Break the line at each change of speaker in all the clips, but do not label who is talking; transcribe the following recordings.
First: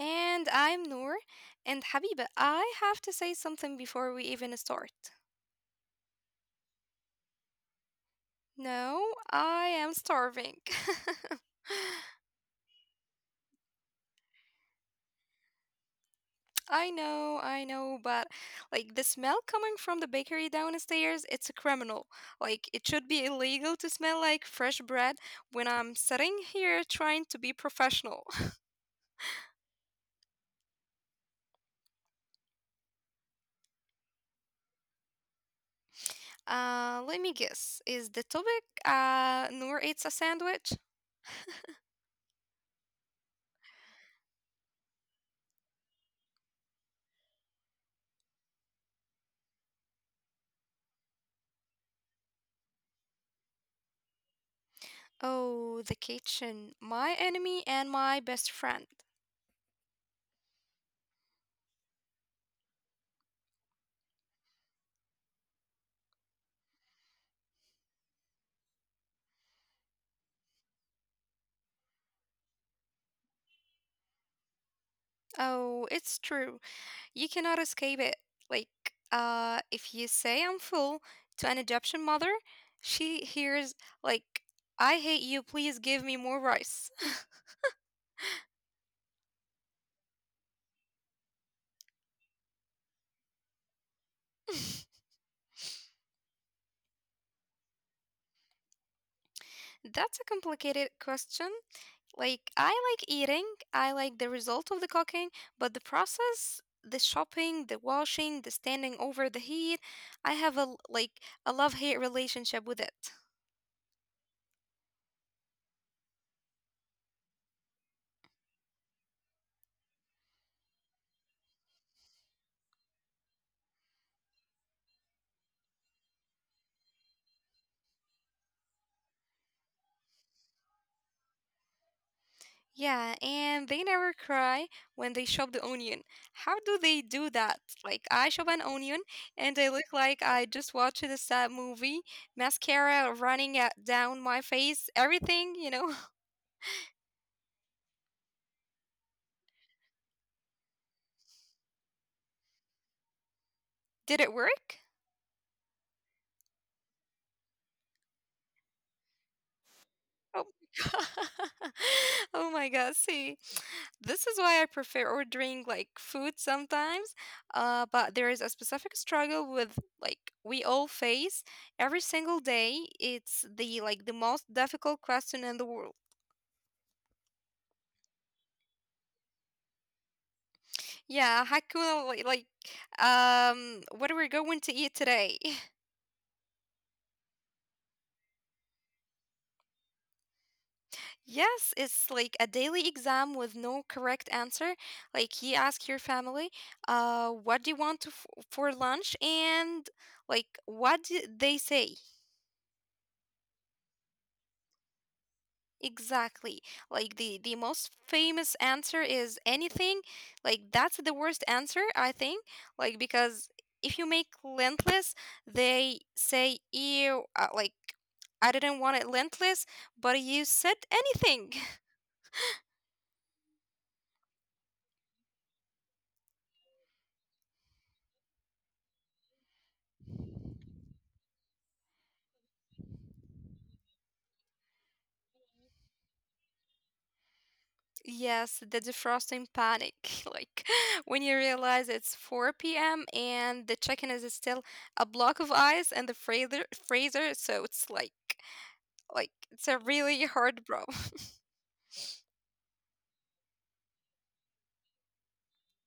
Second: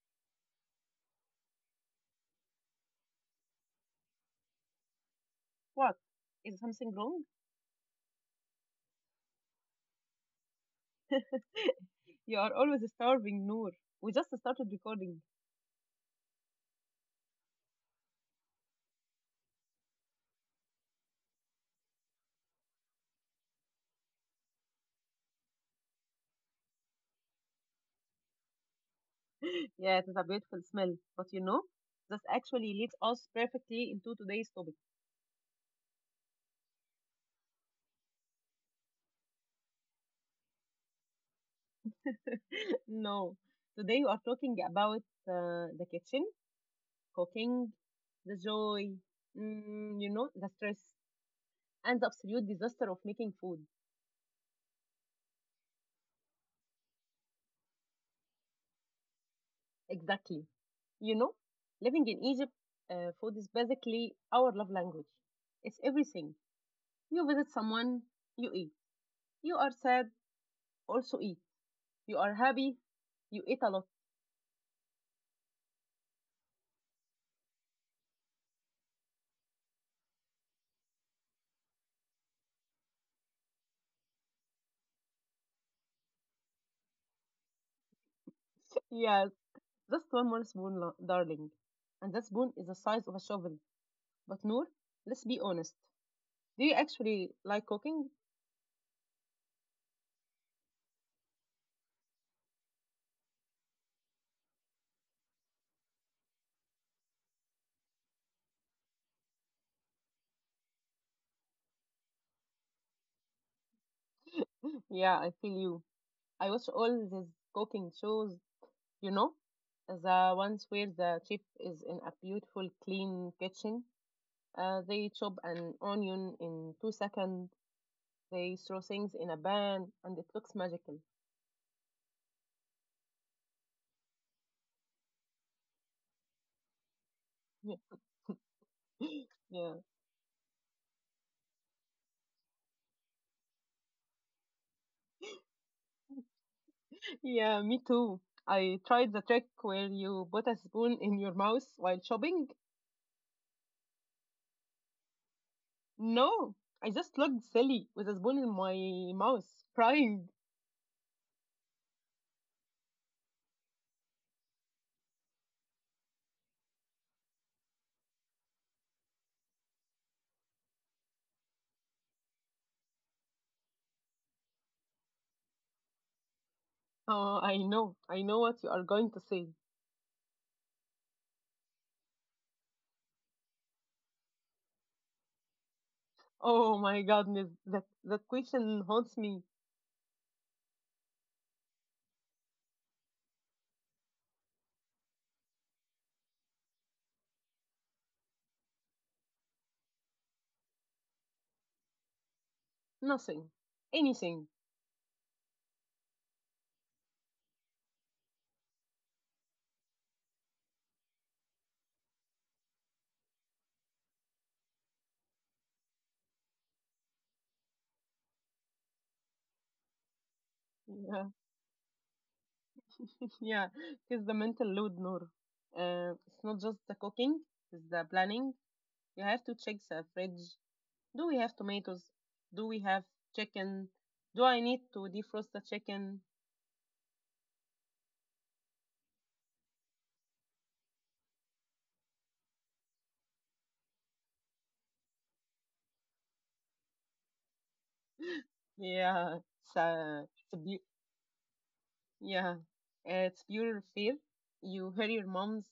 And I'm Noor. And Habiba, I have to say something before we even start.
What? Is something wrong?
No, I am starving.
You are always starving, Noor. We just started recording.
I know, but the smell coming from the bakery downstairs, it's a criminal. Like it should be illegal to smell like fresh bread when I'm sitting here trying to be professional.
Yeah, it is a beautiful smell. But this actually leads us perfectly into today's topic.
Let me guess. Is the topic Noor eats a sandwich?
No, today we are talking about the kitchen, cooking, the joy, the stress, and the absolute disaster of making food.
Oh, the kitchen. My enemy and my best friend.
Exactly. You know, living in Egypt, food is basically our love language. It's everything. You visit someone, you eat. You are sad, also eat. You are happy, you eat a lot.
Oh, it's true. You cannot escape it. Like, if you say I'm full to an Egyptian mother, she hears, like, I hate you, please give me more rice.
Yes, just one more spoon, darling. And that spoon is the size of a shovel. But Noor, let's be honest. Do you actually like cooking?
That's a complicated question. Like, I like eating, I like the result of the cooking, but the process, the shopping, the washing, the standing over the heat, I have a love-hate relationship with it.
Yeah, I feel you. I watch all these cooking shows, you know, the ones where the chef is in a beautiful, clean kitchen. They chop an onion in 2 seconds. They throw things in a pan, and it looks magical.
Yeah, and they never cry when they shop the onion. How do they do that?
Yeah.
Like, I shop an onion and I
Yeah,
look like I just watched a sad movie, mascara running at down my face, everything, you know.
yeah. Me too. I tried the trick where you put a spoon in your mouth while chopping.
Did it work?
No, I just looked silly with a spoon in my mouth, crying.
Oh my god. Oh my god. See, this is why I prefer ordering like food sometimes. But there is a specific struggle with we all face every single day. It's the most difficult question in the world.
Oh, I know what you are going to say.
Yeah, Hakuna, what are we going to eat today?
Oh my goodness, that question haunts me.
Yes, it's like a daily exam with no correct answer. Like you ask your family, what do you want to for lunch, and like what do they say
Nothing, anything.
exactly. Like the most famous answer is anything. Like that's the worst answer I think. Like because if you make lentless, they say ew. Like I didn't want it lentless, but you said
Yeah.
anything.
Yeah, it's the mental load, Noor. It's not just the cooking, it's the planning. You have to check the fridge. Do we have tomatoes? Do we have chicken? Do I need to defrost the chicken?
Yes, the defrosting panic. Like when you realize it's 4 p.m. and the chicken is still a block of ice in the freezer, so it's like
Yeah,
it's a
it's,
really
uh, it's
hard
a
problem.
bu- yeah, it's pure fear. You hear your mom's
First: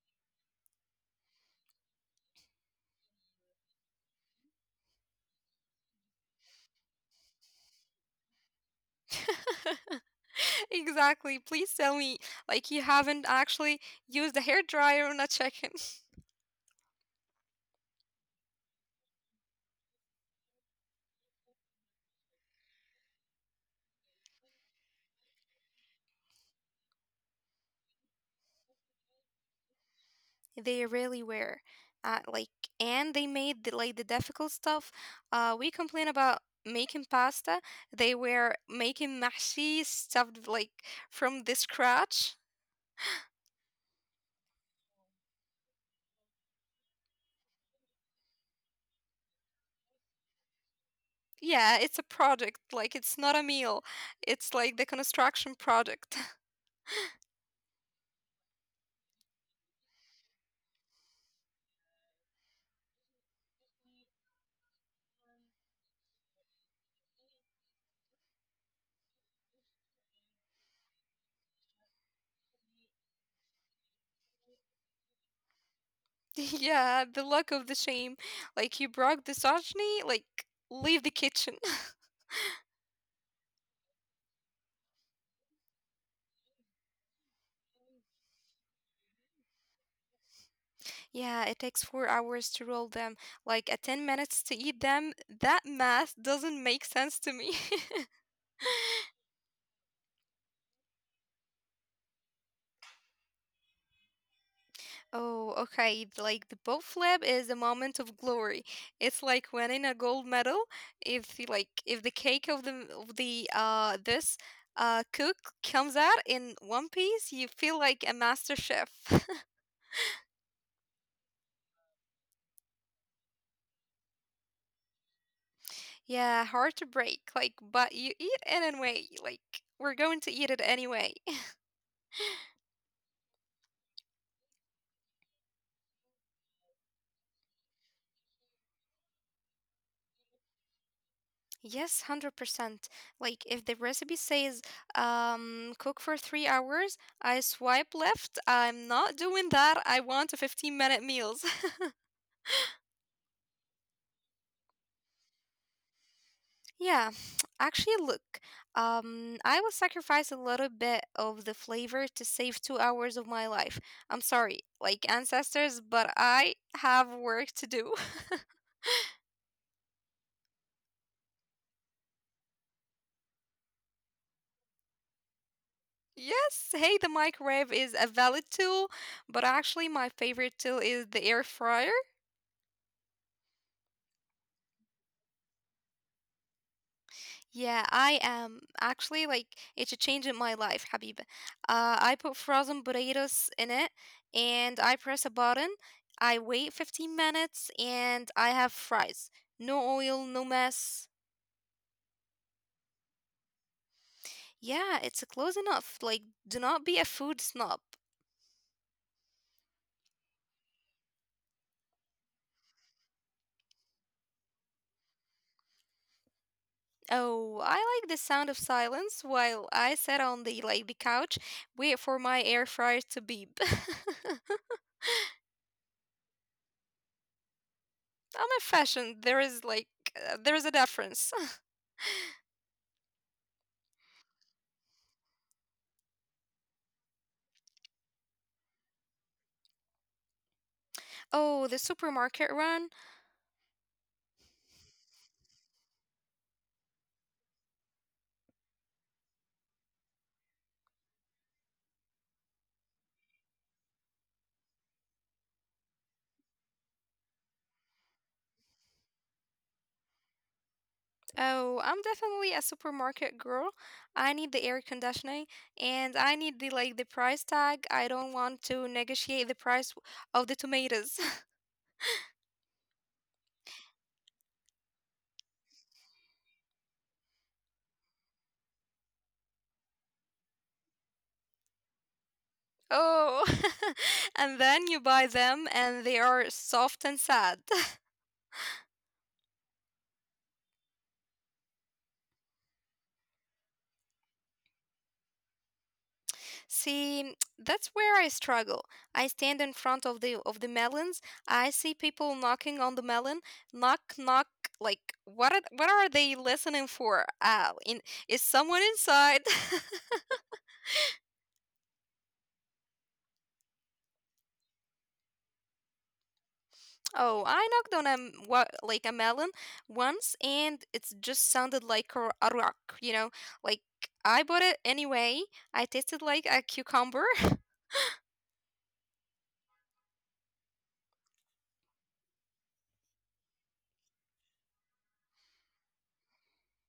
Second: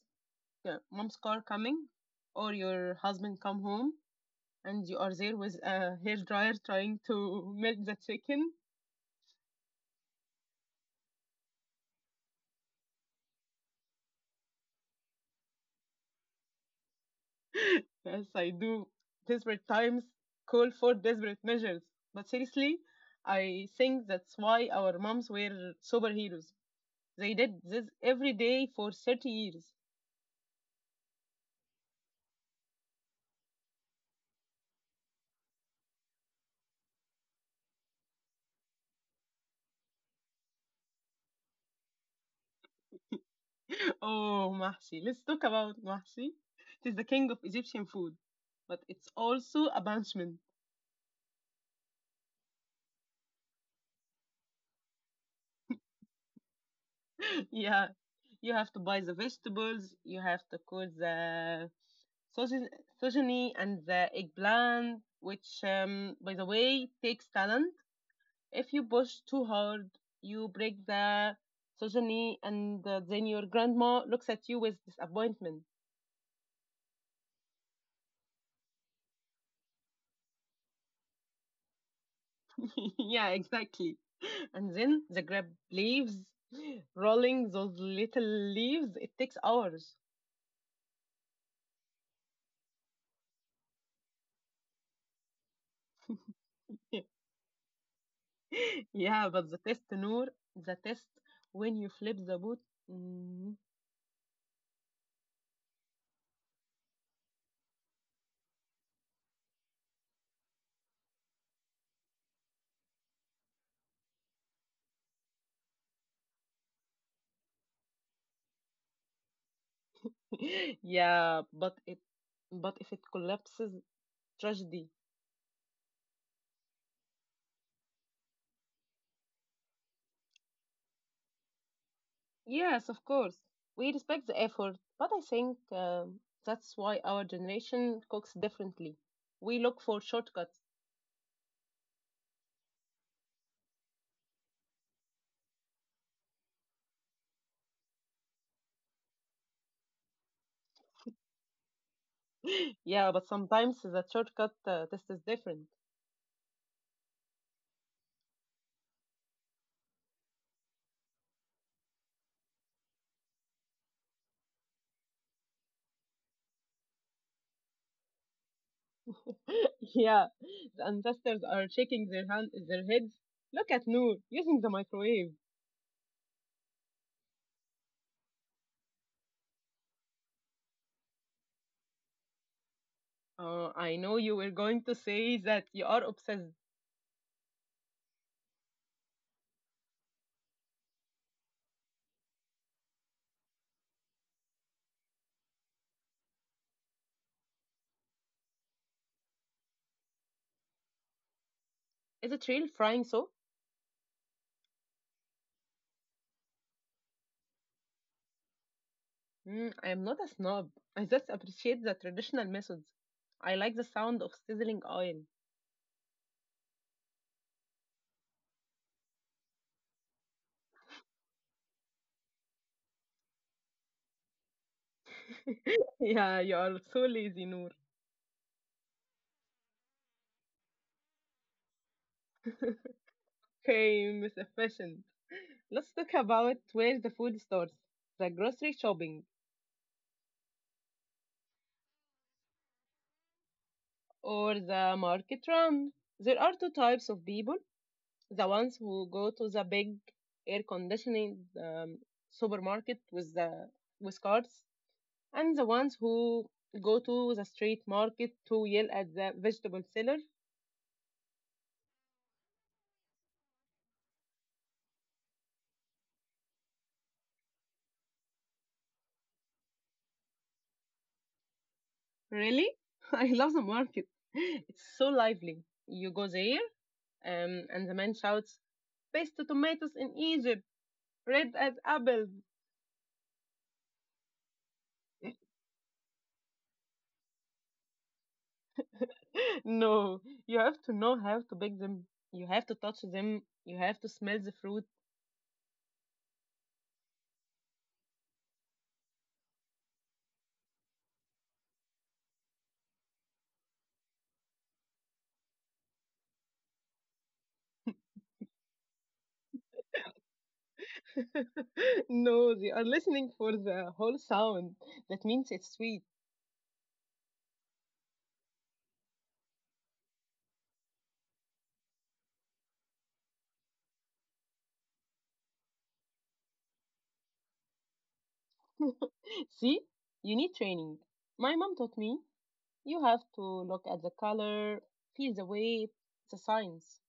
uh, mom's car coming, or your husband come home, and you are there with a hair dryer trying to melt the chicken.
Exactly. Please tell me like you haven't actually used a hair dryer on a chicken.
Yes, I do. Desperate times call for desperate measures. But seriously, I think that's why our moms were superheroes. They did this every day for 30 years.
They really were. Like and they made the difficult stuff. We complain about making pasta. They were making mahshi stuffed like from the scratch.
Oh, Mahsi. Let's talk about Mahsi. It is the king of Egyptian food, but it's also a punishment.
Yeah, it's a project, like it's not a meal. It's like the construction project.
Yeah, you have to buy the vegetables, you have to cook the sojin- sojini and the eggplant, which, by the way, takes talent. If you push too hard, you break the sesame, and then your grandma looks at you with disappointment.
Yeah, the luck of the shame. Like you broke the sashimi, like leave the kitchen.
Yeah, exactly. And then the grab leaves, rolling those little leaves. It takes hours.
Yeah, it takes 4 hours to roll them, like a 10 minutes to eat them. That math doesn't make sense to me.
Yeah, but the test, Noor, the test when you flip the boot. Mm.
Oh, okay. It's like the bow flip is a moment of glory. It's like winning a gold medal. If you like, If the cake of the this cook comes out in one piece, you feel like a master chef.
Yeah, but if it collapses, tragedy.
Yeah, hard to break. Like, but you eat it anyway. Like, we're going to eat it anyway.
Yes, of course. We respect the effort, but I think that's why our generation cooks differently. We look for shortcuts.
Yes, 100%. Like, if the recipe says cook for 3 hours, I swipe left. I'm not doing that. I want a 15-minute meals.
Yeah, but sometimes the shortcut test is different.
Yeah, actually, look, I will sacrifice a little bit of the flavor to save 2 hours of my life. I'm sorry, like ancestors, but I have work to do.
Yeah, the ancestors are shaking their heads. Look at Noor using the microwave.
Yes, hey, the microwave is a valid tool, but actually, my favorite tool is the air fryer.
I know you were going to say that you are obsessed.
Yeah, I am actually like it's a change in my life, Habib. I put frozen burritos in it and I press a button. I wait 15 minutes and I have fries. No oil, no mess.
Is it real frying so?
Yeah, it's close enough. Like, do not be a food snob.
Mm, I am not a snob. I just appreciate the traditional methods. I like the sound of sizzling oil.
Oh, I like the sound of silence while I sit on the couch, wait for my air fryer to beep.
Yeah, you are so lazy, Noor.
I'm a fashion. There is there is a difference.
Okay, Miss Efficient. Let's talk about where the food starts, the grocery shopping,
Oh, the supermarket run.
or the market run. There are two types of people: the ones who go to the big air conditioning um, supermarket with carts, and the ones who go to the street market to yell at the vegetable seller.
Oh, I'm definitely a supermarket girl. I need the air conditioning and I need the price tag. I don't want to negotiate the price of the tomatoes.
Really? I love the market. It's so lively. You go there, and the man shouts best tomatoes in Egypt, red as apples.
Oh. And then you buy them and they are soft and sad.
No, you have to know how to pick them. You have to touch them. You have to smell the fruit.
See, that's where I struggle. I stand in front of the melons. I see people knocking on the melon. Knock, knock. Like what are they listening for? Is someone inside?
No, they are listening for the whole sound. That means it's sweet.
Oh, I knocked on a m- wa- like a melon once, and it just sounded like a rock. You know, like I bought it anyway. I tasted like a cucumber.
See, you need training. My mom taught me you have to look at the color, feel the weight. It's a science.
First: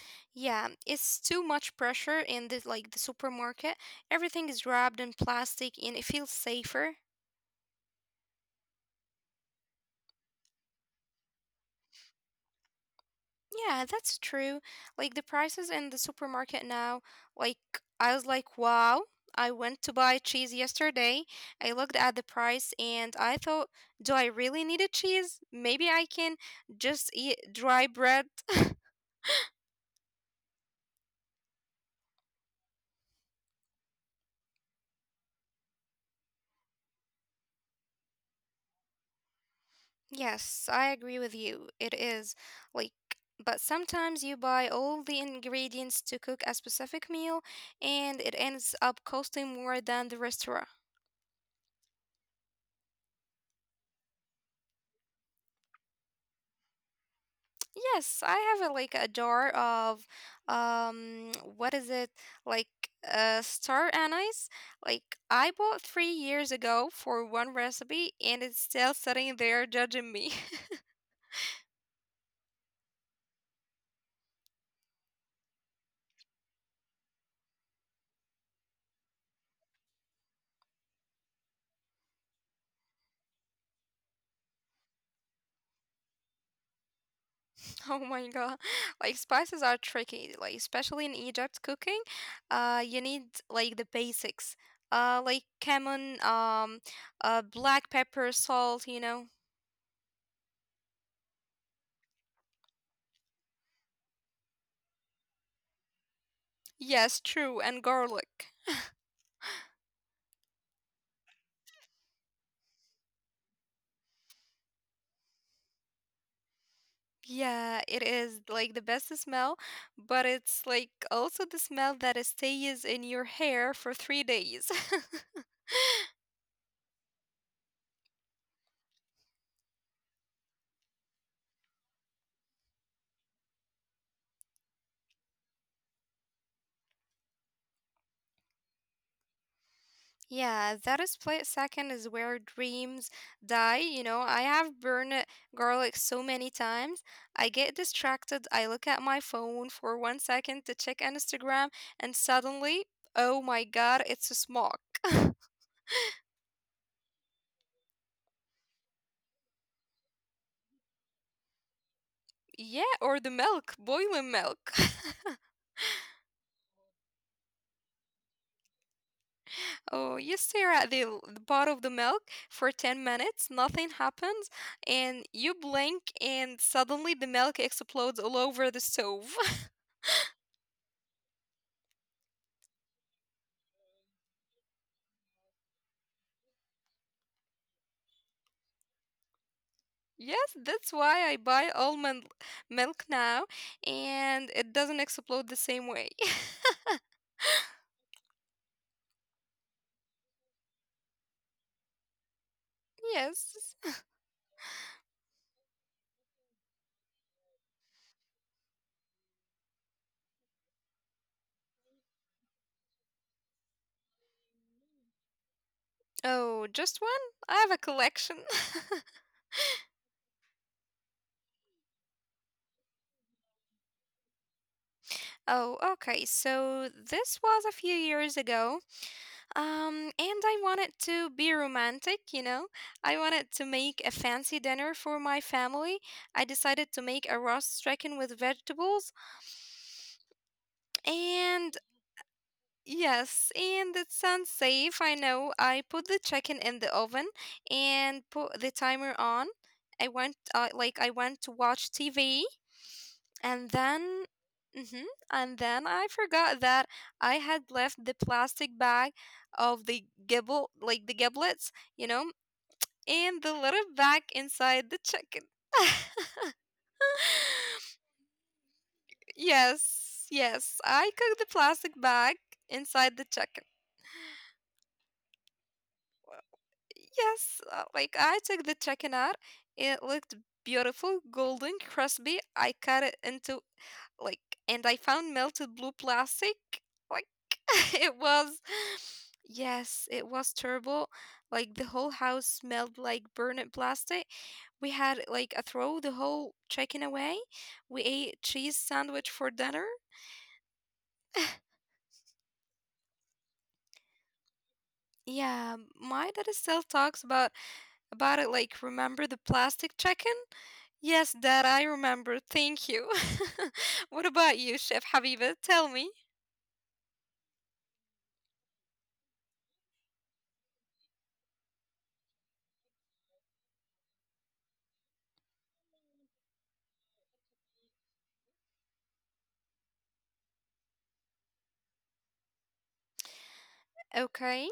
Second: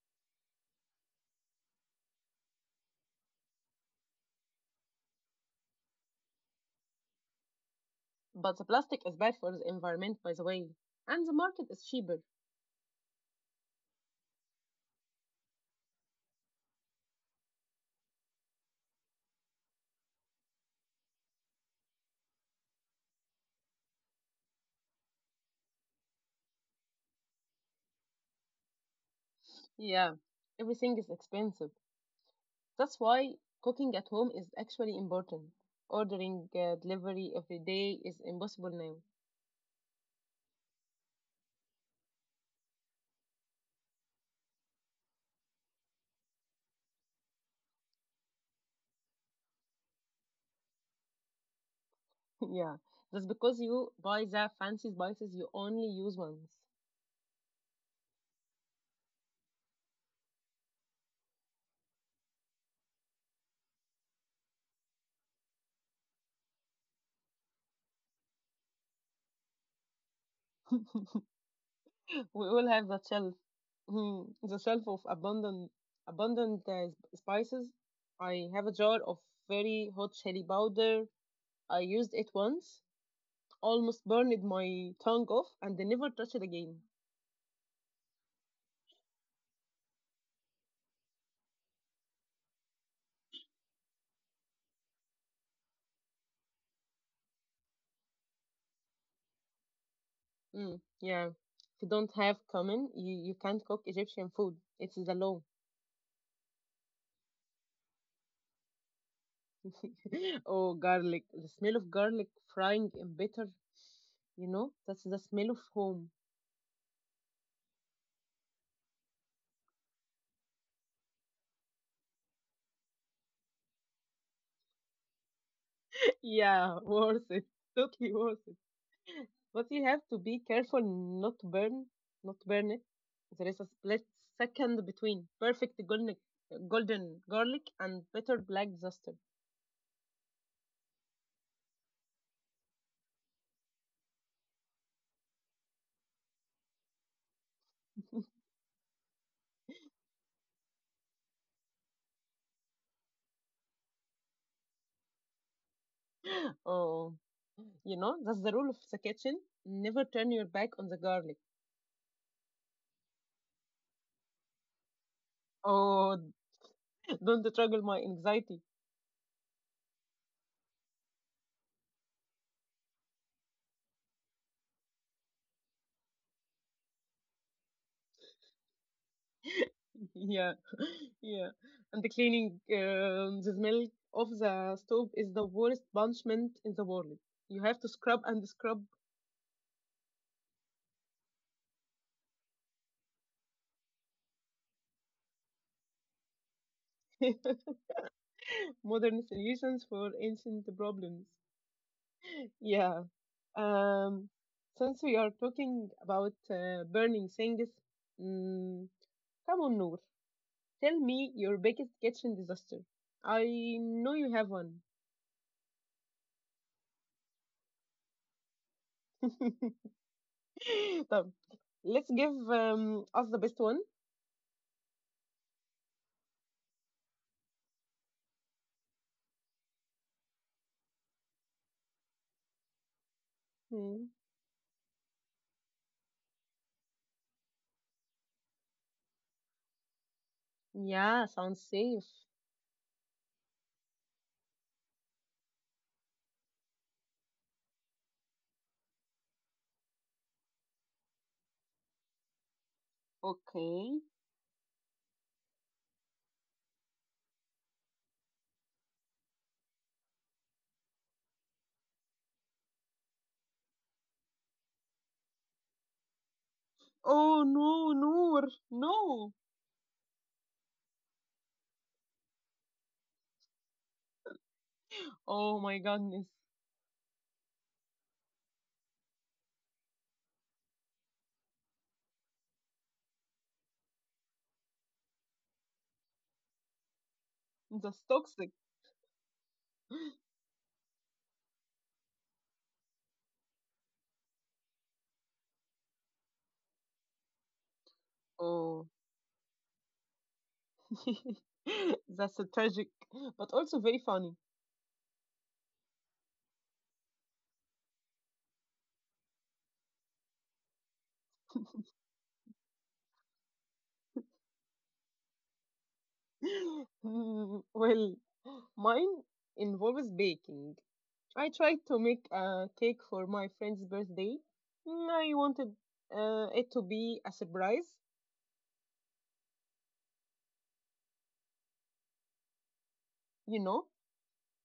Yeah, it's too much pressure in the supermarket. Everything is wrapped in plastic, and it feels safer.
But the plastic is bad for the environment, by the way. And the market is cheaper.
Yeah, that's true. Like the prices in the supermarket now, like I was like, wow, I went to buy cheese yesterday. I looked at the price and I thought, do I really need a cheese? Maybe I can just eat dry bread.
Yeah, everything is expensive. That's why cooking at home is actually important. Ordering delivery every day is impossible now.
Yes, I agree with you. It is like, but sometimes you buy all the ingredients to cook a specific meal and it ends up costing more than the restaurant.
Yeah, that's because you buy the fancy spices you only use once.
Yes, I have like a jar of what is it? Like Star anise. Like I bought 3 years ago for one recipe and it's still sitting there judging me.
We all have that shelf. Hmm, the shelf of abundant, abundant spices. I have a jar of very hot chili powder. I used it once, almost burned my tongue off, and never touched it again.
Oh my God. Like spices are tricky, like especially in Egypt cooking. You need like the basics. Like cumin, black pepper, salt, you know.
Mm, yeah. If you don't have cumin, you can't cook Egyptian food. It's the law.
Yes, true, and garlic.
Oh, garlic. The smell of garlic frying in butter, you know, that's the smell of home.
Yeah, it is like the best smell, but it's like also the smell that stays in your hair for 3 days.
Yeah, worth it. Totally worth it. But you have to be careful not to burn it. There is a split second between perfect golden, golden garlic and bitter black duster.
Yeah, that is split second is where dreams die. You know, I have burned garlic so many times. I get distracted. I look at my phone for 1 second to check Instagram, and suddenly, oh my God, it's a smoke.
Oh, you know, that's the rule of the kitchen. Never turn your back on the garlic.
Yeah, or the milk, boiling milk.
Oh, don't struggle my anxiety.
Oh, you stare at the bottle of the milk for 10 minutes, nothing happens, and you blink, and suddenly the milk explodes all over the stove.
Yeah, yeah. And the cleaning, the smell of the stove is the worst punishment in the world. You have to scrub and scrub.
Yes, that's why I buy almond milk now, and it doesn't explode the same way.
Modern solutions for ancient problems. Yeah.
Yes.
Um, since we are talking about burning things, mm, come on, Noor. Tell me your biggest kitchen disaster. I know you have one.
Oh, just one? I have a collection.
So let's give us the best one.
Oh, okay. So this was a few years ago. And I want it to be romantic, you know. I wanted to make a
Mm.
fancy dinner for my family. I decided to make a roast chicken with vegetables.
Yeah, sounds
And
safe.
yes, and it sounds safe. I know. I put the chicken in the oven and put the timer on. I went, I went to watch TV and
Okay.
then, and then I forgot that I had left the plastic bag of the gibble, like the giblets, you know, and the little bag inside the chicken.
Oh no, Noor, no.
Yes, yes, I cooked the plastic bag inside the chicken.
Oh my goodness,
Yes, like I took the chicken out. It looked beautiful, golden, crispy. I cut it into like and I found melted blue plastic like.
that's
It
toxic.
was yes it was terrible, like the whole house smelled like burnt plastic. We had like a throw the whole chicken away. We ate cheese
Oh,
sandwich for dinner.
that's a tragic, but also very funny.
Yeah, my dad still talks about it, like remember the plastic chicken. Yes, dad, I remember, thank you. What about you, chef Habiba, tell me.
Mm, well, mine involves baking. I tried to make a cake for my friend's birthday. Mm, I wanted it to be a surprise, you know?
Okay.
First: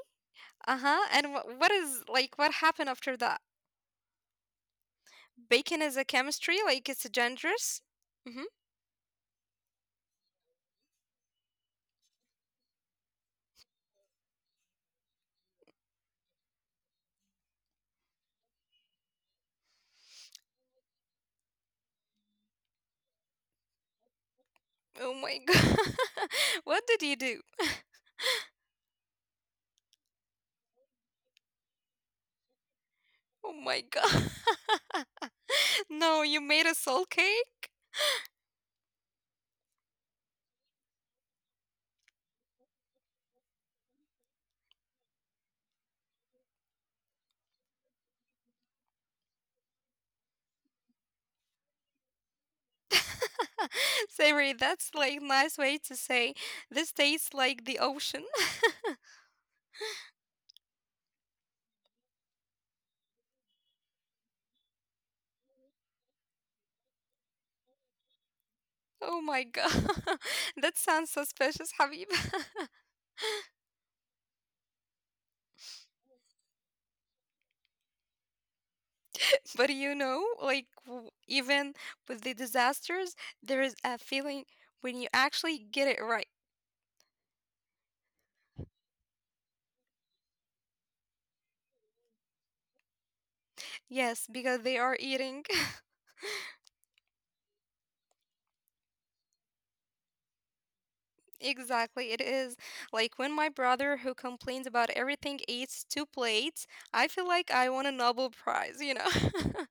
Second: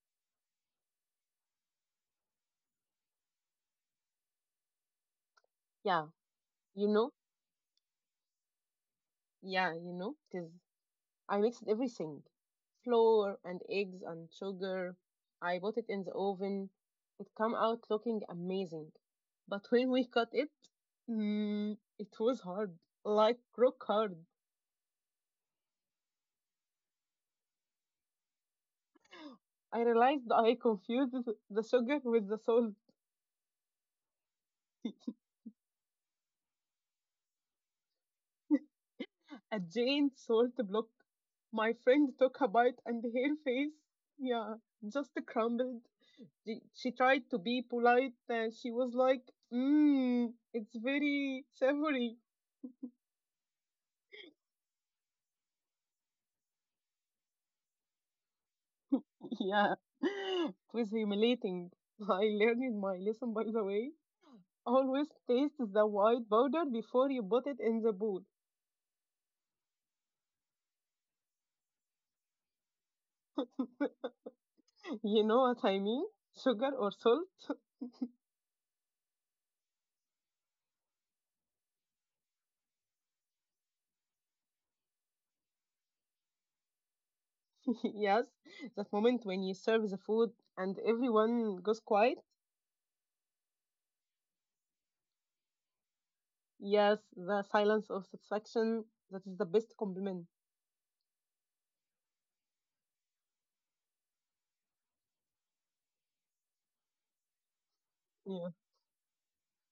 Uh-huh. And what is like what happened after that? Bacon is a
Yeah,
chemistry, like
you
it's
know?
dangerous. Mm-hmm.
Yeah, you know, it is. I mixed everything, flour and eggs and sugar. I put it in the oven. It came out looking amazing. But when we cut it, mm, it was hard, like rock hard.
Oh my god. What did you do?
I realized I confused the sugar with the salt,
Oh my god. No, you made a soul cake?
a giant salt block. My friend took a bite and her face, yeah, just crumbled. She tried to be polite and she was like, mmm, it's very savory.
Savory, that's like nice way to say this tastes like the ocean.
Yeah, it was humiliating. I learned in my lesson, by the way. Always taste the white powder before you put it in the bowl.
Oh my god. That sounds so suspicious, Habib.
You know what I mean? Sugar or salt?
But you know, even with the disasters, there is a feeling when you actually get it right.
Yes, that moment when you serve the food and everyone goes quiet.
Yes, because they are eating.
Yes, the silence of satisfaction. That is the best compliment.
Exactly, it is. Like when my brother, who complains about everything, eats two plates, I feel like I won a Nobel
Yeah.
Prize, you know?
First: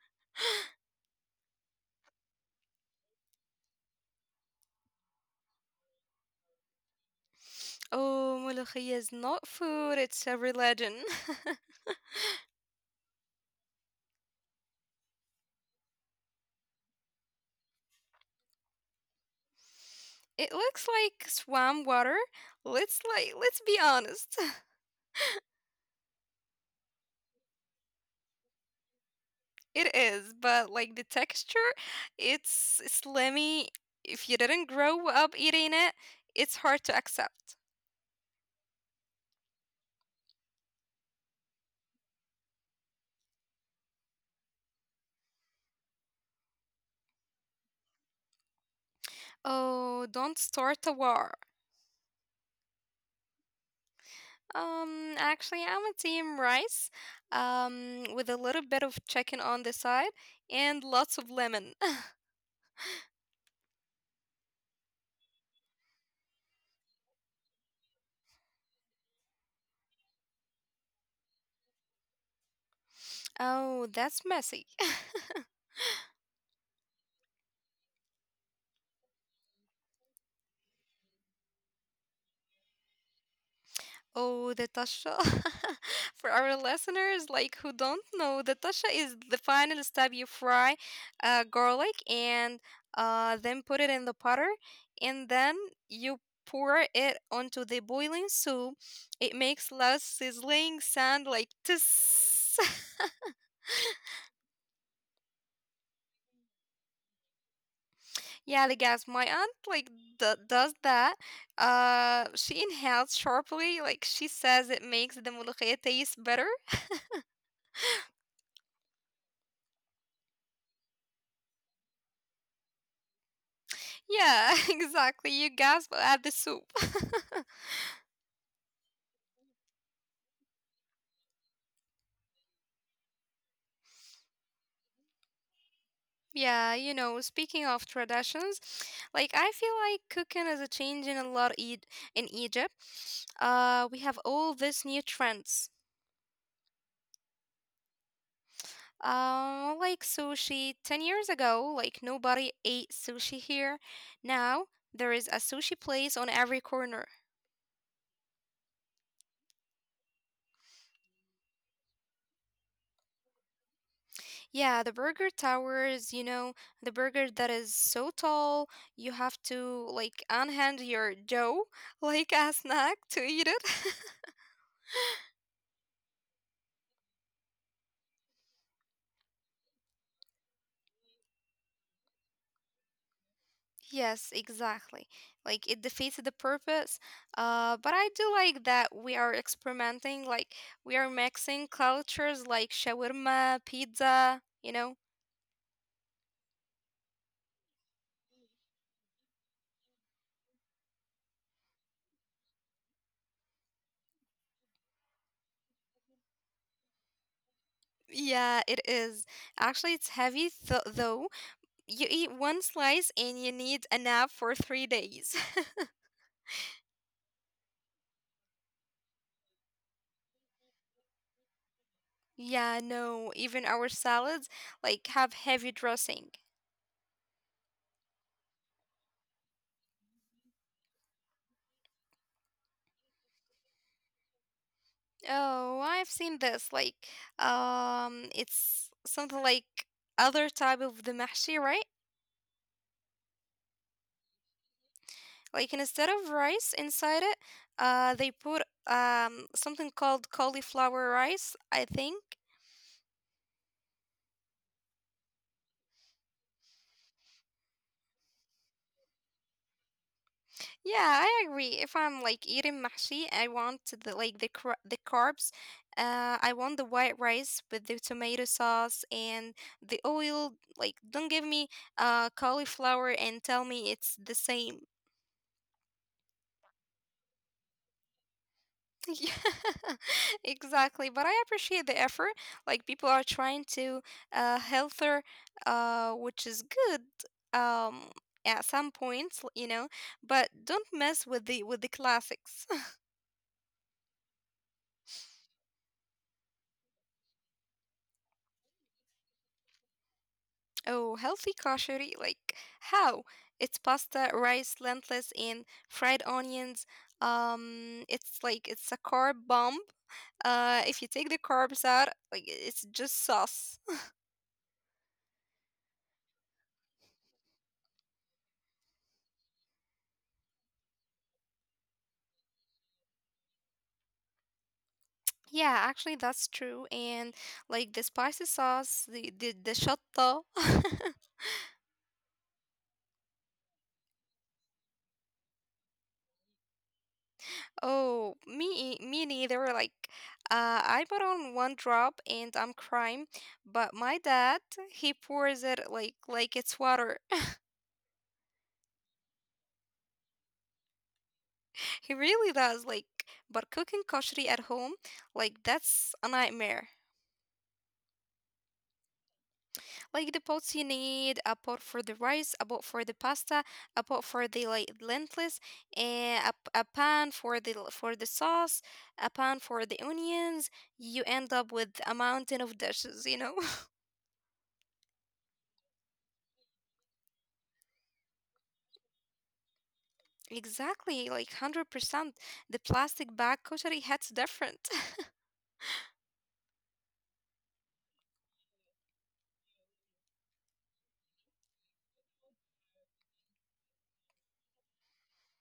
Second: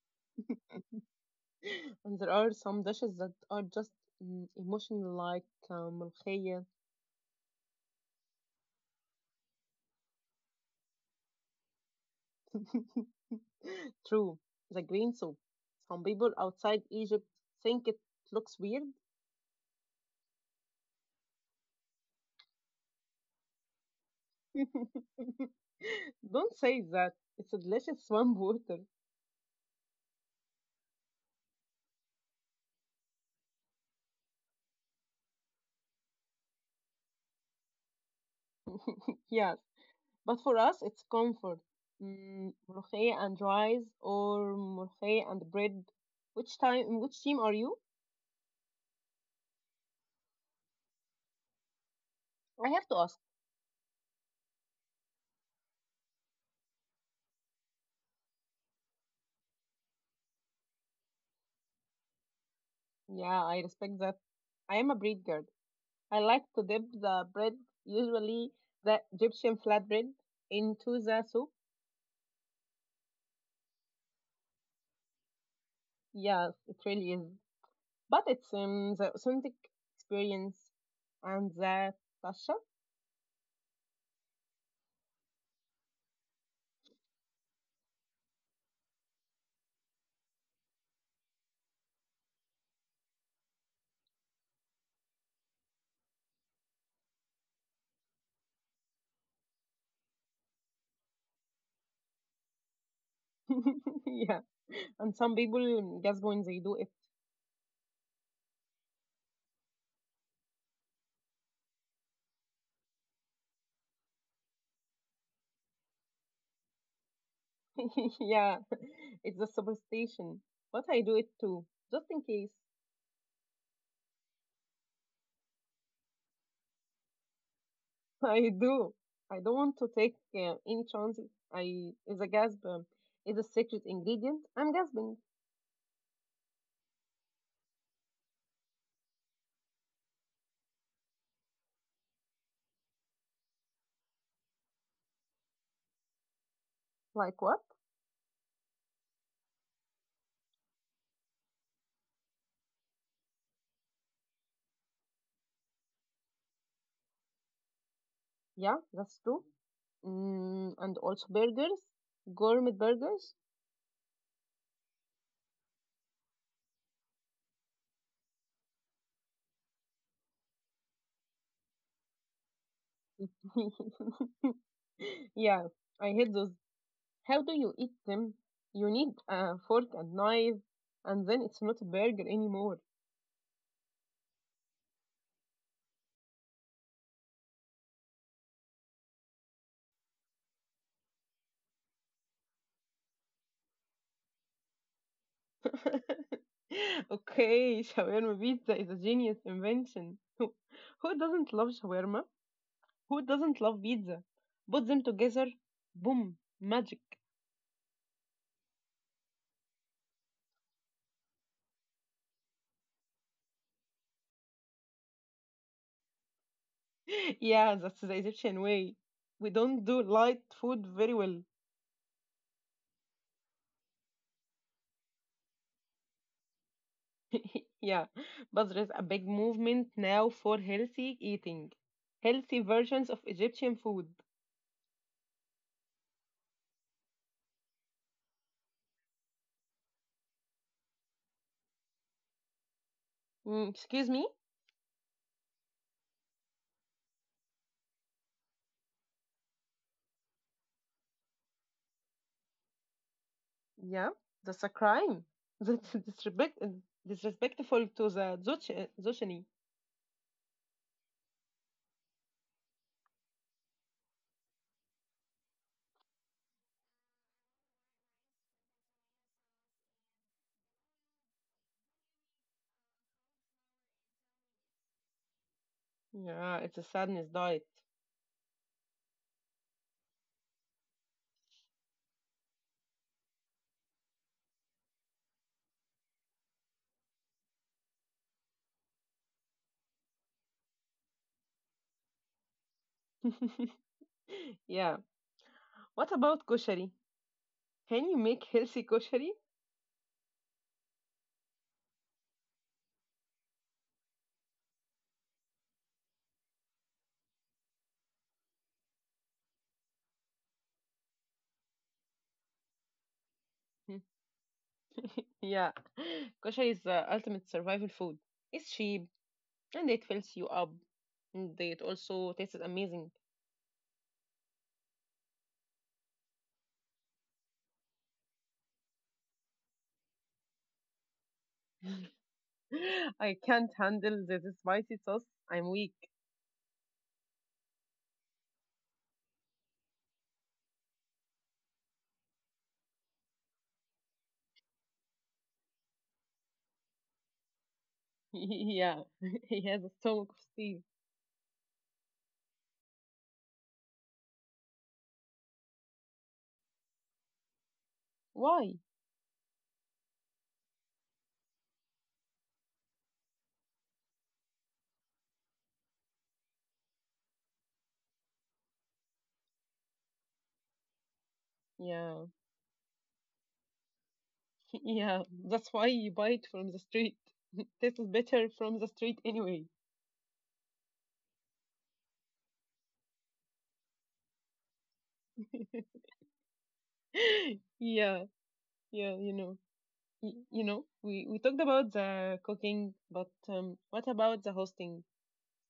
And there are some dishes that are just mm, emotional, like um,
Oh, ملوخية is not food, it's a religion.
true, the green soup. Some people outside Egypt think it looks weird.
It looks like swamp water. Let's be honest.
Don't say that. It's a delicious swamp water.
It is, but like the texture, it's slimy. If you didn't grow up eating it, it's hard to accept.
Yes, but for us, it's comfort. Mm, ملوخية and rice or ملوخية and bread. Which time? Which team are you?
Oh, don't start a war.
I have to ask.
Actually, I'm a team rice, with a little bit of chicken on the side and lots of lemon.
Yeah, I respect that. I am a bread girl. I like to dip the bread, usually the Egyptian flatbread, into the soup.
Oh, that's messy.
Yes, it really is. But it seems the authentic experience and the Tasha.
Oh, the tasha. For our listeners, like who don't know, the tasha is the final step. You fry garlic and then put it in the butter, and then you pour it onto the boiling soup. It makes loud sizzling sound like tss.
Yeah. And some people just when they do it.
Yeah, the gas. My aunt like does that. She inhales sharply. Like she says, it makes the ملوخية taste better.
Yeah. It's a superstition. But I do it too, just in case.
Yeah, exactly. You gasp at the soup.
I do. I don't want to take any chances. I is a gasp, is a secret ingredient. I'm gasping.
Yeah. Speaking of traditions, I feel like cooking is a change in a lot e- in Egypt. We have all these new trends.
Like what?
Like sushi. 10 years ago, nobody ate sushi here. Now there is a sushi place on every corner.
Yeah, that's true. Mm, and also burgers, gourmet burgers.
Yeah, the burger towers, the burger that is so tall, you have to unhand your dough like a snack to eat it.
Yeah, I hate those. How do you eat them? You need a fork and knife, and then it's not a burger anymore.
Yes, exactly. Like it defeats the purpose. But I do like that we are experimenting, like we are mixing cultures like shawarma, pizza,
Okay, shawarma pizza is a genius invention. Who, doesn't love shawarma? Who doesn't love pizza? Put them together, boom, magic.
Yeah, it is. Actually, it's heavy though. You eat one slice and you need a nap for 3 days.
Yeah, that's the Egyptian way. We don't do light food very well.
Yeah, no, even our salads have heavy dressing.
Yeah, but there is a big movement now for healthy eating, healthy versions of Egyptian food.
Oh, I've seen this. It's something like other type of the mahshi, right?
Mm, excuse me?
Like instead of rice inside it, they put something called cauliflower rice, I think.
Yeah, that's a crime. That's disrespect, disrespectful to the Zucchini.
Yeah, I agree. If I'm eating mahshi, I want the carbs. I want the white rice with the tomato sauce and the oil. Like, don't give me cauliflower and tell me it's the same.
Yeah, it's a sadness diet.
Yeah, exactly. But I appreciate the effort. Like, people are trying to healthier, which is good. Um, at some points, but don't mess with the classics.
Yeah. What about koshari? Can you make healthy koshari?
Oh, healthy kashari? Like how? It's pasta, rice, lentils, and fried onions. It's it's a carb bomb. If you take the carbs out, like it's just sauce.
Yeah. Koshari is the ultimate survival food. It's cheap and it fills you up. And it also tastes amazing.
Yeah, actually that's true. And the spicy sauce, the shatta.
I can't handle the spicy sauce. I'm weak.
Oh, me neither. I put on one drop and I'm crying, but my dad, he pours it like it's water.
Yeah. He has a stomach of steel.
He really does. Like, but cooking kashri at home, like that's a nightmare.
Why?
Like the pots you need, a pot for the rice, a pot for the pasta, a pot for the lentils, and a pan for for the sauce, a pan for the onions. You end up with
Yeah.
a mountain of dishes, you know?
Yeah, that's why you buy it from the street. Tastes better from the street anyway.
Exactly, like 100%. The plastic bag kashri hits different.
Yeah, yeah, you know. You know, we talked about the cooking, but what about the hosting?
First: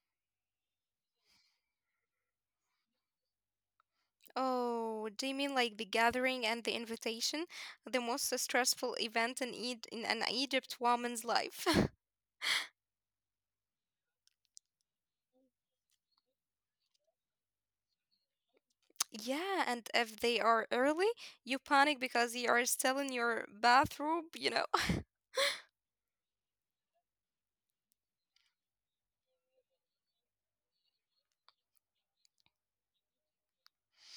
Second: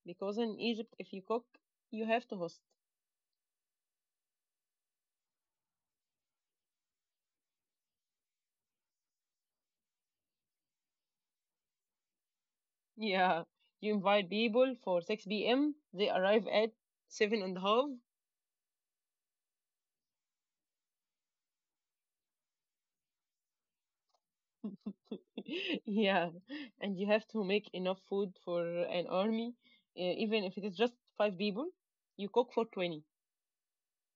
Because in Egypt, if you cook, you have to host.
Oh, do you mean like the gathering and the invitation? The most stressful event in in an Egypt woman's life.
Yeah, you invite people for 6 p.m., they arrive at seven and a half.
Yeah, and if they are early, you panic because you are still in your bathrobe, you know?
Yeah, and you have to make enough food for an army, even if it is just five people, you cook for 20.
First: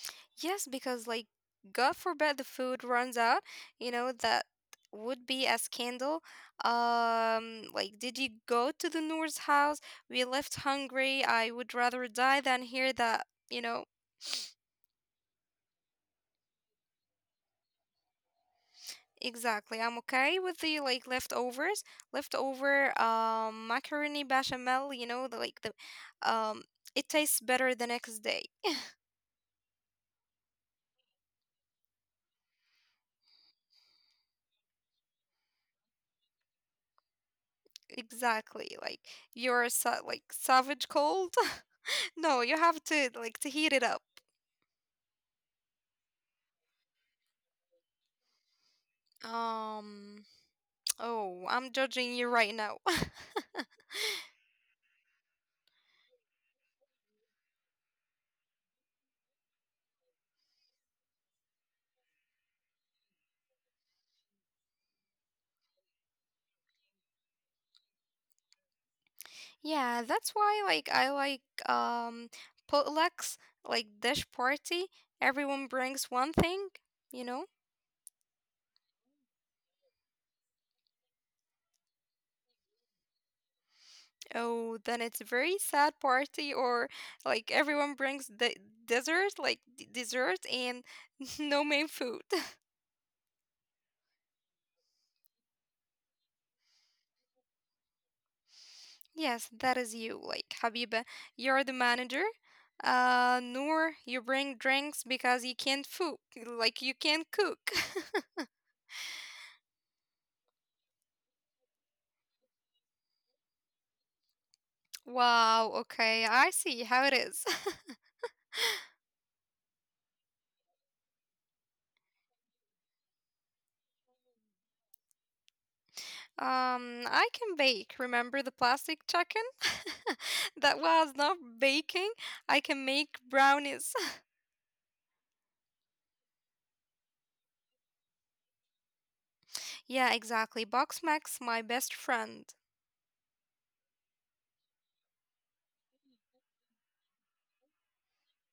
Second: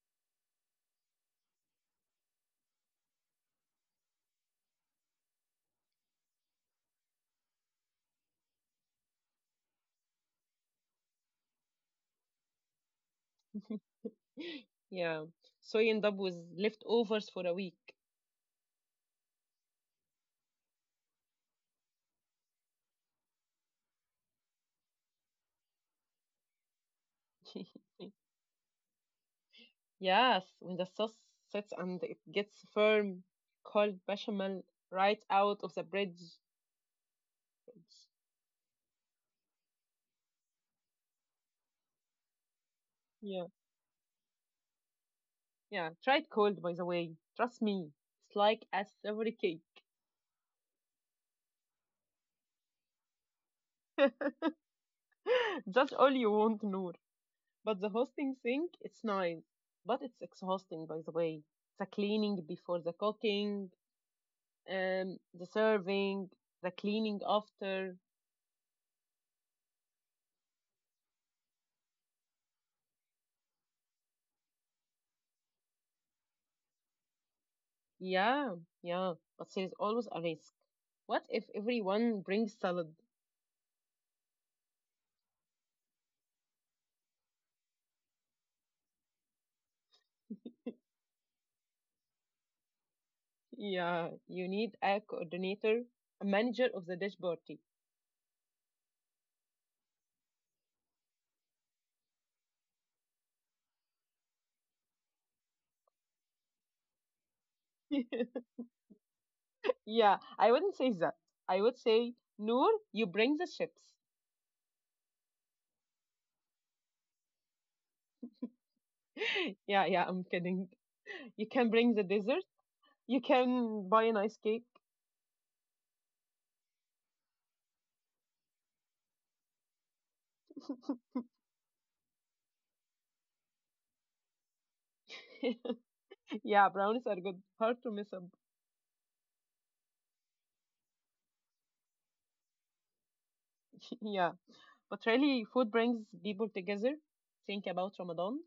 Yes, because like God forbid the food runs out, you know, that would be a scandal. Um, like did you go to the Noor's house? We left hungry. I would rather die than hear that, you know.
Yeah, soy and dub with leftovers for a week.
Exactly. I'm okay with the leftovers, leftover macaroni bechamel, you know, the like the um it tastes better the next day.
Yes, when the sauce sets and it gets firm, cold bechamel right out of the bridge.
Exactly. Like you're sa like savage cold. No, you have to
Yeah,
to heat it up.
yeah. Try it cold, by the way. Trust me, it's like a savory cake.
Um oh, I'm judging you right now.
Judge all you want, Noor. But the hosting thing, it's nice, but it's exhausting, by the way. The cleaning before the cooking, the serving, the cleaning after.
Yeah, that's why I like potlucks, like dish party. Everyone brings one thing, you know?
Yeah, yeah, but there is always a risk. What if everyone brings salad?
Oh, then it's a very sad party, or like everyone brings the dessert, like dessert and no main food.
Yeah, you need a coordinator, a manager of the dish party.
Yes, that is you. Like Habiba, you're the manager. Noor, you bring drinks because you can't food, like you can't cook.
Yeah, I wouldn't say that. I would say, Noor, you bring the chips.
Wow, okay, I see how it is.
Yeah, yeah, I'm kidding. You can bring the dessert. You can buy a nice cake.
I can bake. Remember the plastic chicken? That was not baking. I can make brownies.
Yeah, brownies are good. Hard to miss up.
Yeah, exactly. Box Max, my best friend.
Yeah, but really, food brings people together. Think about Ramadan.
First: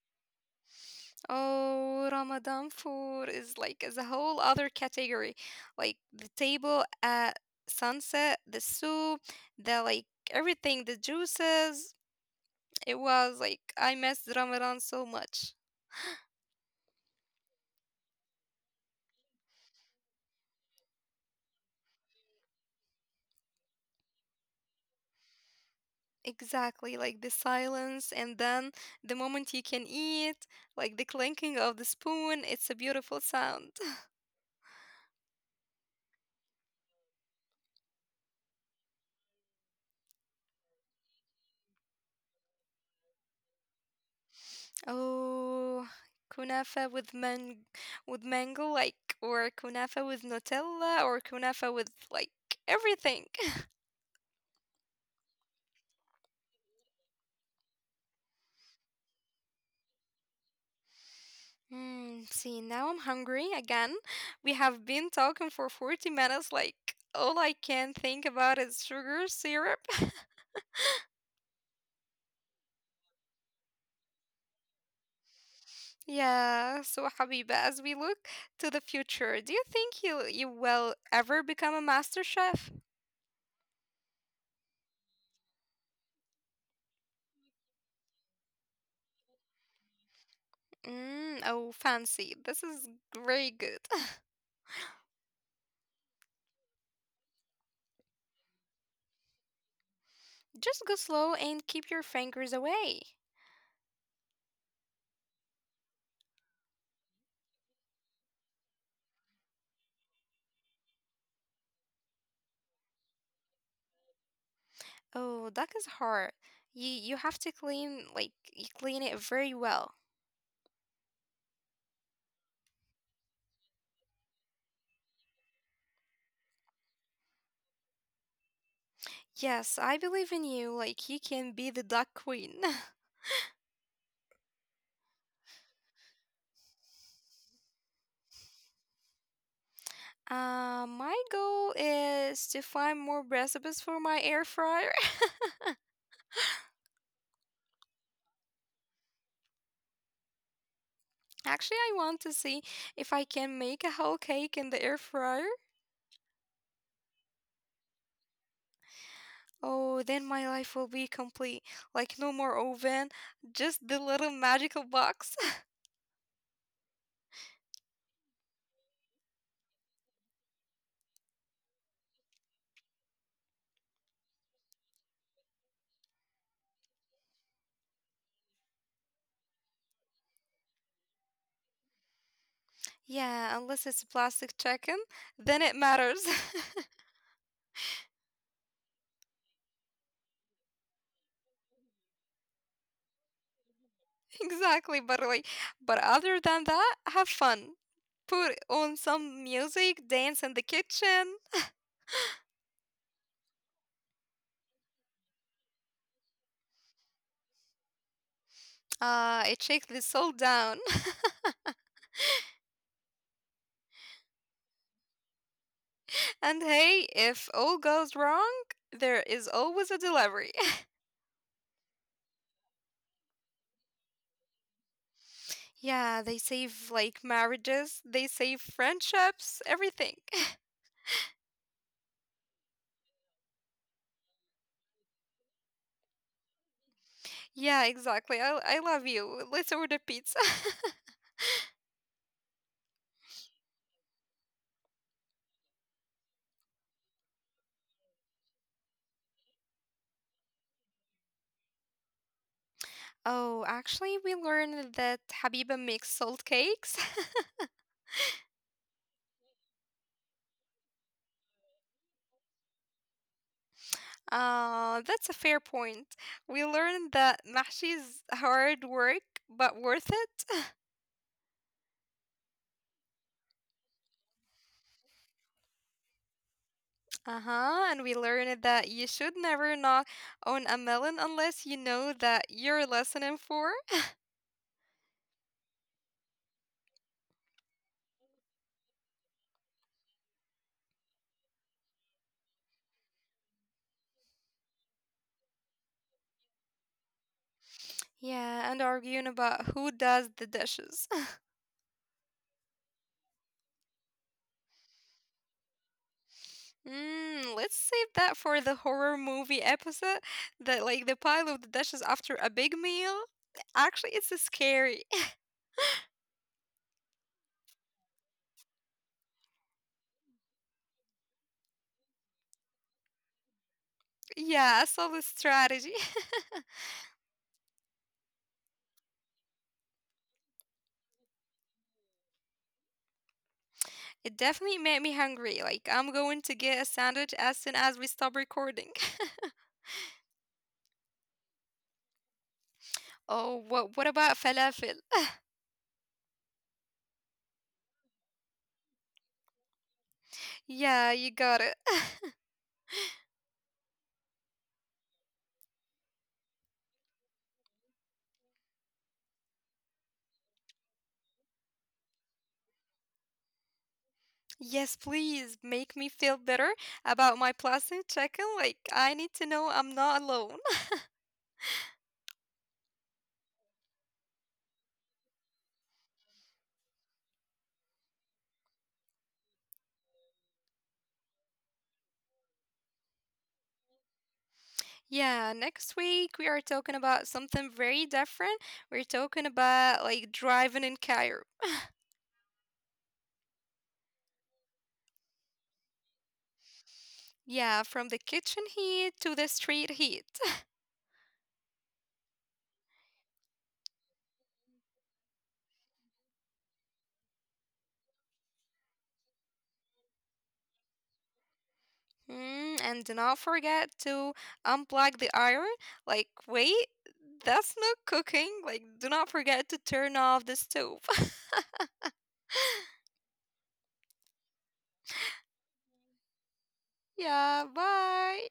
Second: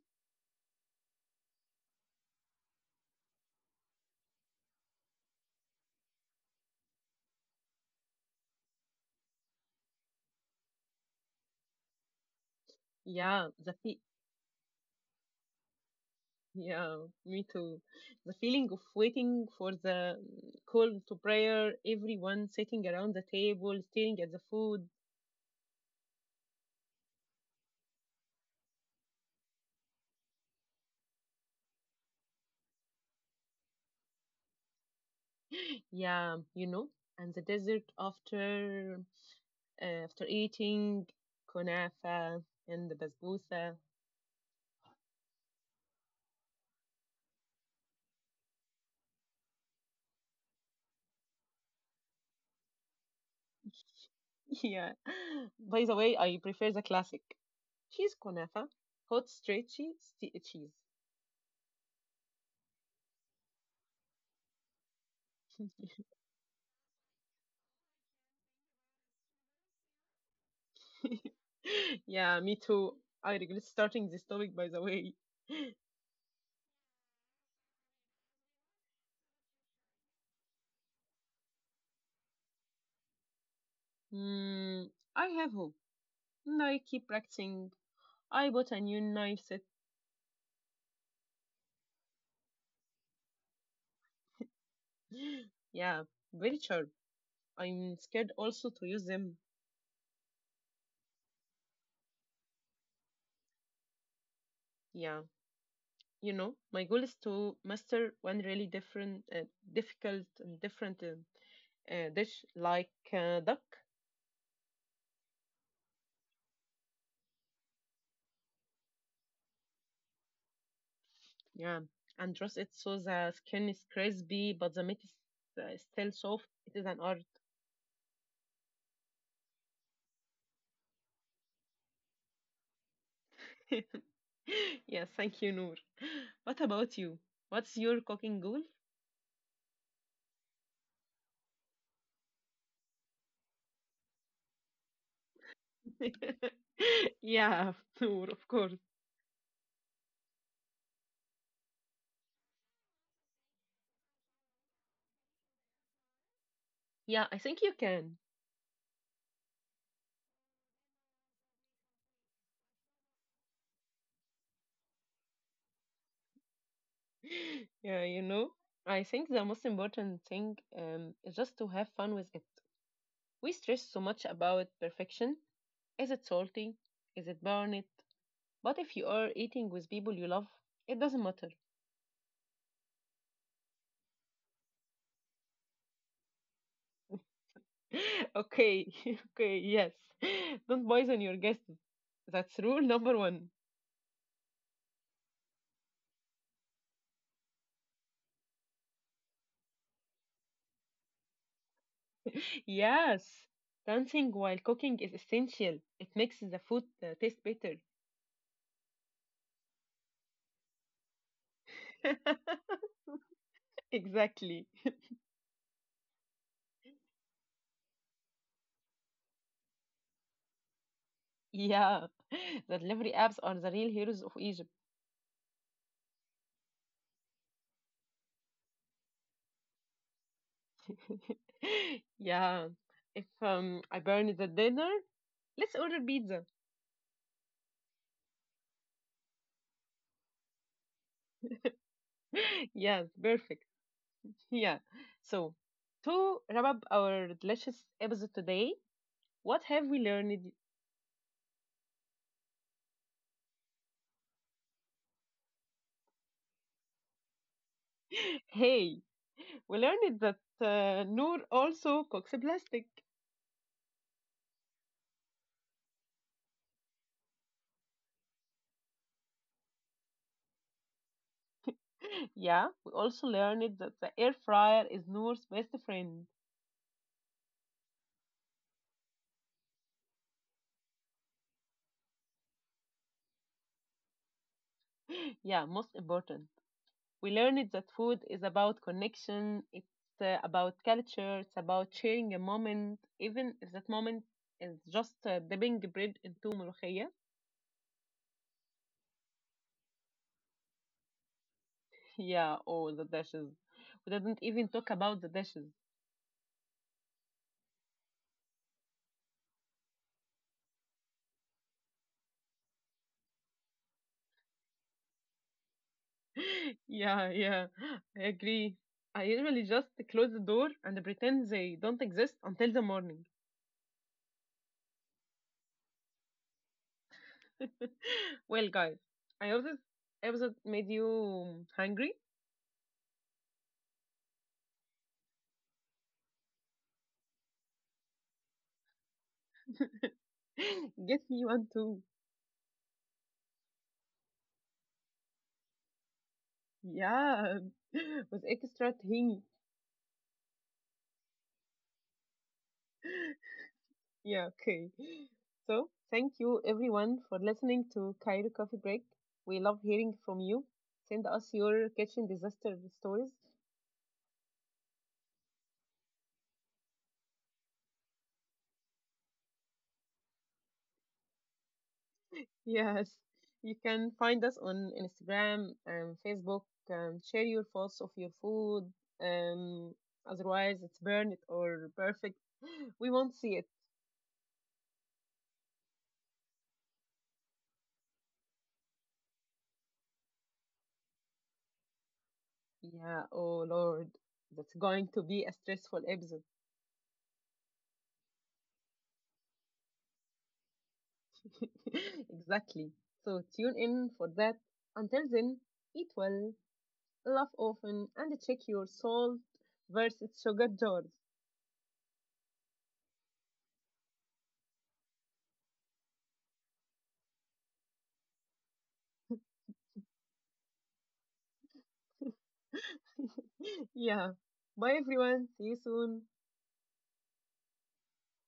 Oh, Ramadan food is is a whole other category. Like the table at sunset, the soup, the like everything, the juices. It was
Yeah,
like
the
I
fe
missed Ramadan so much.
Yeah, me too. The feeling of waiting for the call to prayer, everyone sitting around the table, staring at the food.
Exactly, like the silence and then the moment you can eat, like the clinking of the spoon, it's a beautiful sound.
Yeah, you know, and the dessert after after eating kunafa and the basbousa.
Oh, kunafa with man with mango like or kunafa with Nutella or kunafa with everything.
Yeah. By the way, I prefer the classic cheese kunafa, hot stretchy cheese.
Hmm, see, now I'm hungry again. We have been talking for 40 minutes like all I can think about is sugar syrup.
Yeah, me too. I regret starting this topic, by the way.
Yeah, so Habiba, as we look to the future, do you think you will ever become a master chef?
Mm, I have hope. And I keep practicing. I bought a new knife set.
Mm, oh, fancy. This is very good.
Yeah, very sharp. I'm scared also to use them.
Just go slow and keep your fingers away.
Yeah, you know, my goal is to master one really different, difficult, and different dish like duck.
Oh, that is hard. You have to clean like you clean it very well.
Yeah, and roast it so the skin is crispy, but the meat is still soft. It is an art.
Yes, I believe in you. Like you can be the duck queen.
Yeah, thank you, Noor. What about you? What's your cooking goal?
My goal is to find more recipes for my air fryer.
Yeah, Noor, of course.
Actually, I want to see if I can make a whole cake in the air fryer.
Yeah, I think you can.
Oh, then my life will be complete. Like no more oven, just the little magical box.
Yeah, you know, I think the most important thing is just to have fun with it. We stress so much about perfection. Is it salty? Is it burnt? But if you are eating with people you love, it doesn't matter.
Yeah, unless it's a plastic chicken, then it matters.
Okay, okay, yes. Don't poison your guests. That's rule number one.
Exactly, but other than that, have fun. Put on some music, dance in the kitchen.
Yes, dancing while cooking is essential. It makes the food taste better.
It shakes the soul down.
Exactly.
And hey, if all goes wrong, there is always a delivery.
Yeah, the delivery apps are the real heroes of Egypt.
Yeah, they save like marriages, they save friendships, everything.
Yeah. If I burn the dinner, let's order pizza.
Yeah, exactly. I love you. Let's order pizza.
Yes, perfect. Yeah. So, to wrap up our delicious episode today, what have we learned?
Oh, actually, we learned that Habiba makes salt cakes.
Hey, we learned that Noor also cooks in plastic.
That's a fair point. We learned that mahshi is hard work but worth it.
Yeah, we also learned that the air fryer is Noor's best friend.
Uh-huh, and we learned that you should never knock on a melon unless you know that you're listening for.
Yeah, most important. We learned that food is about connection, it's about culture, it's about sharing a moment, even if that moment is just dipping bread into ملوخية.
Yeah, and arguing about who does the dishes.
Yeah, oh, the dishes. We didn't even talk about the dishes.
Mm, let's save that for the horror movie episode. That like the pile of the dishes after a big meal. Actually, it's scary.
Yeah, yeah, I agree. I usually just close the door and pretend they don't exist until the morning.
Yeah, a solid strategy.
Well, guys, I hope this episode made you hungry.
It definitely made me hungry. Like I'm going to get a sandwich as soon as we stop recording.
Get me one too.
Oh, what about falafel?
Yeah, with extra thing.
Yeah, you got it.
Yeah, okay. So, thank you everyone for listening to Cairo Coffee Break. We love hearing from you. Send us your kitchen disaster stories.
Yes, please make me feel better about my plastic chicken. Like I need to know I'm not alone.
Yes, you can find us on Instagram and Facebook. Share your thoughts of your food. Um, otherwise, it's burn it or perfect. We won't see it.
Yeah, next week we are talking about something very different. We're talking about like driving in Cairo.
Yeah, oh Lord, that's going to be a stressful episode.
Yeah, from the kitchen heat to the street heat.
Exactly. So tune in for that. Until then, eat well, laugh often, and check your salt versus sugar jars.
Mm, and do not forget to unplug the iron. Like, wait, that's not cooking. Like, do not forget to turn off the stove.
Yeah. Bye, everyone. See you soon.
yeah, bye.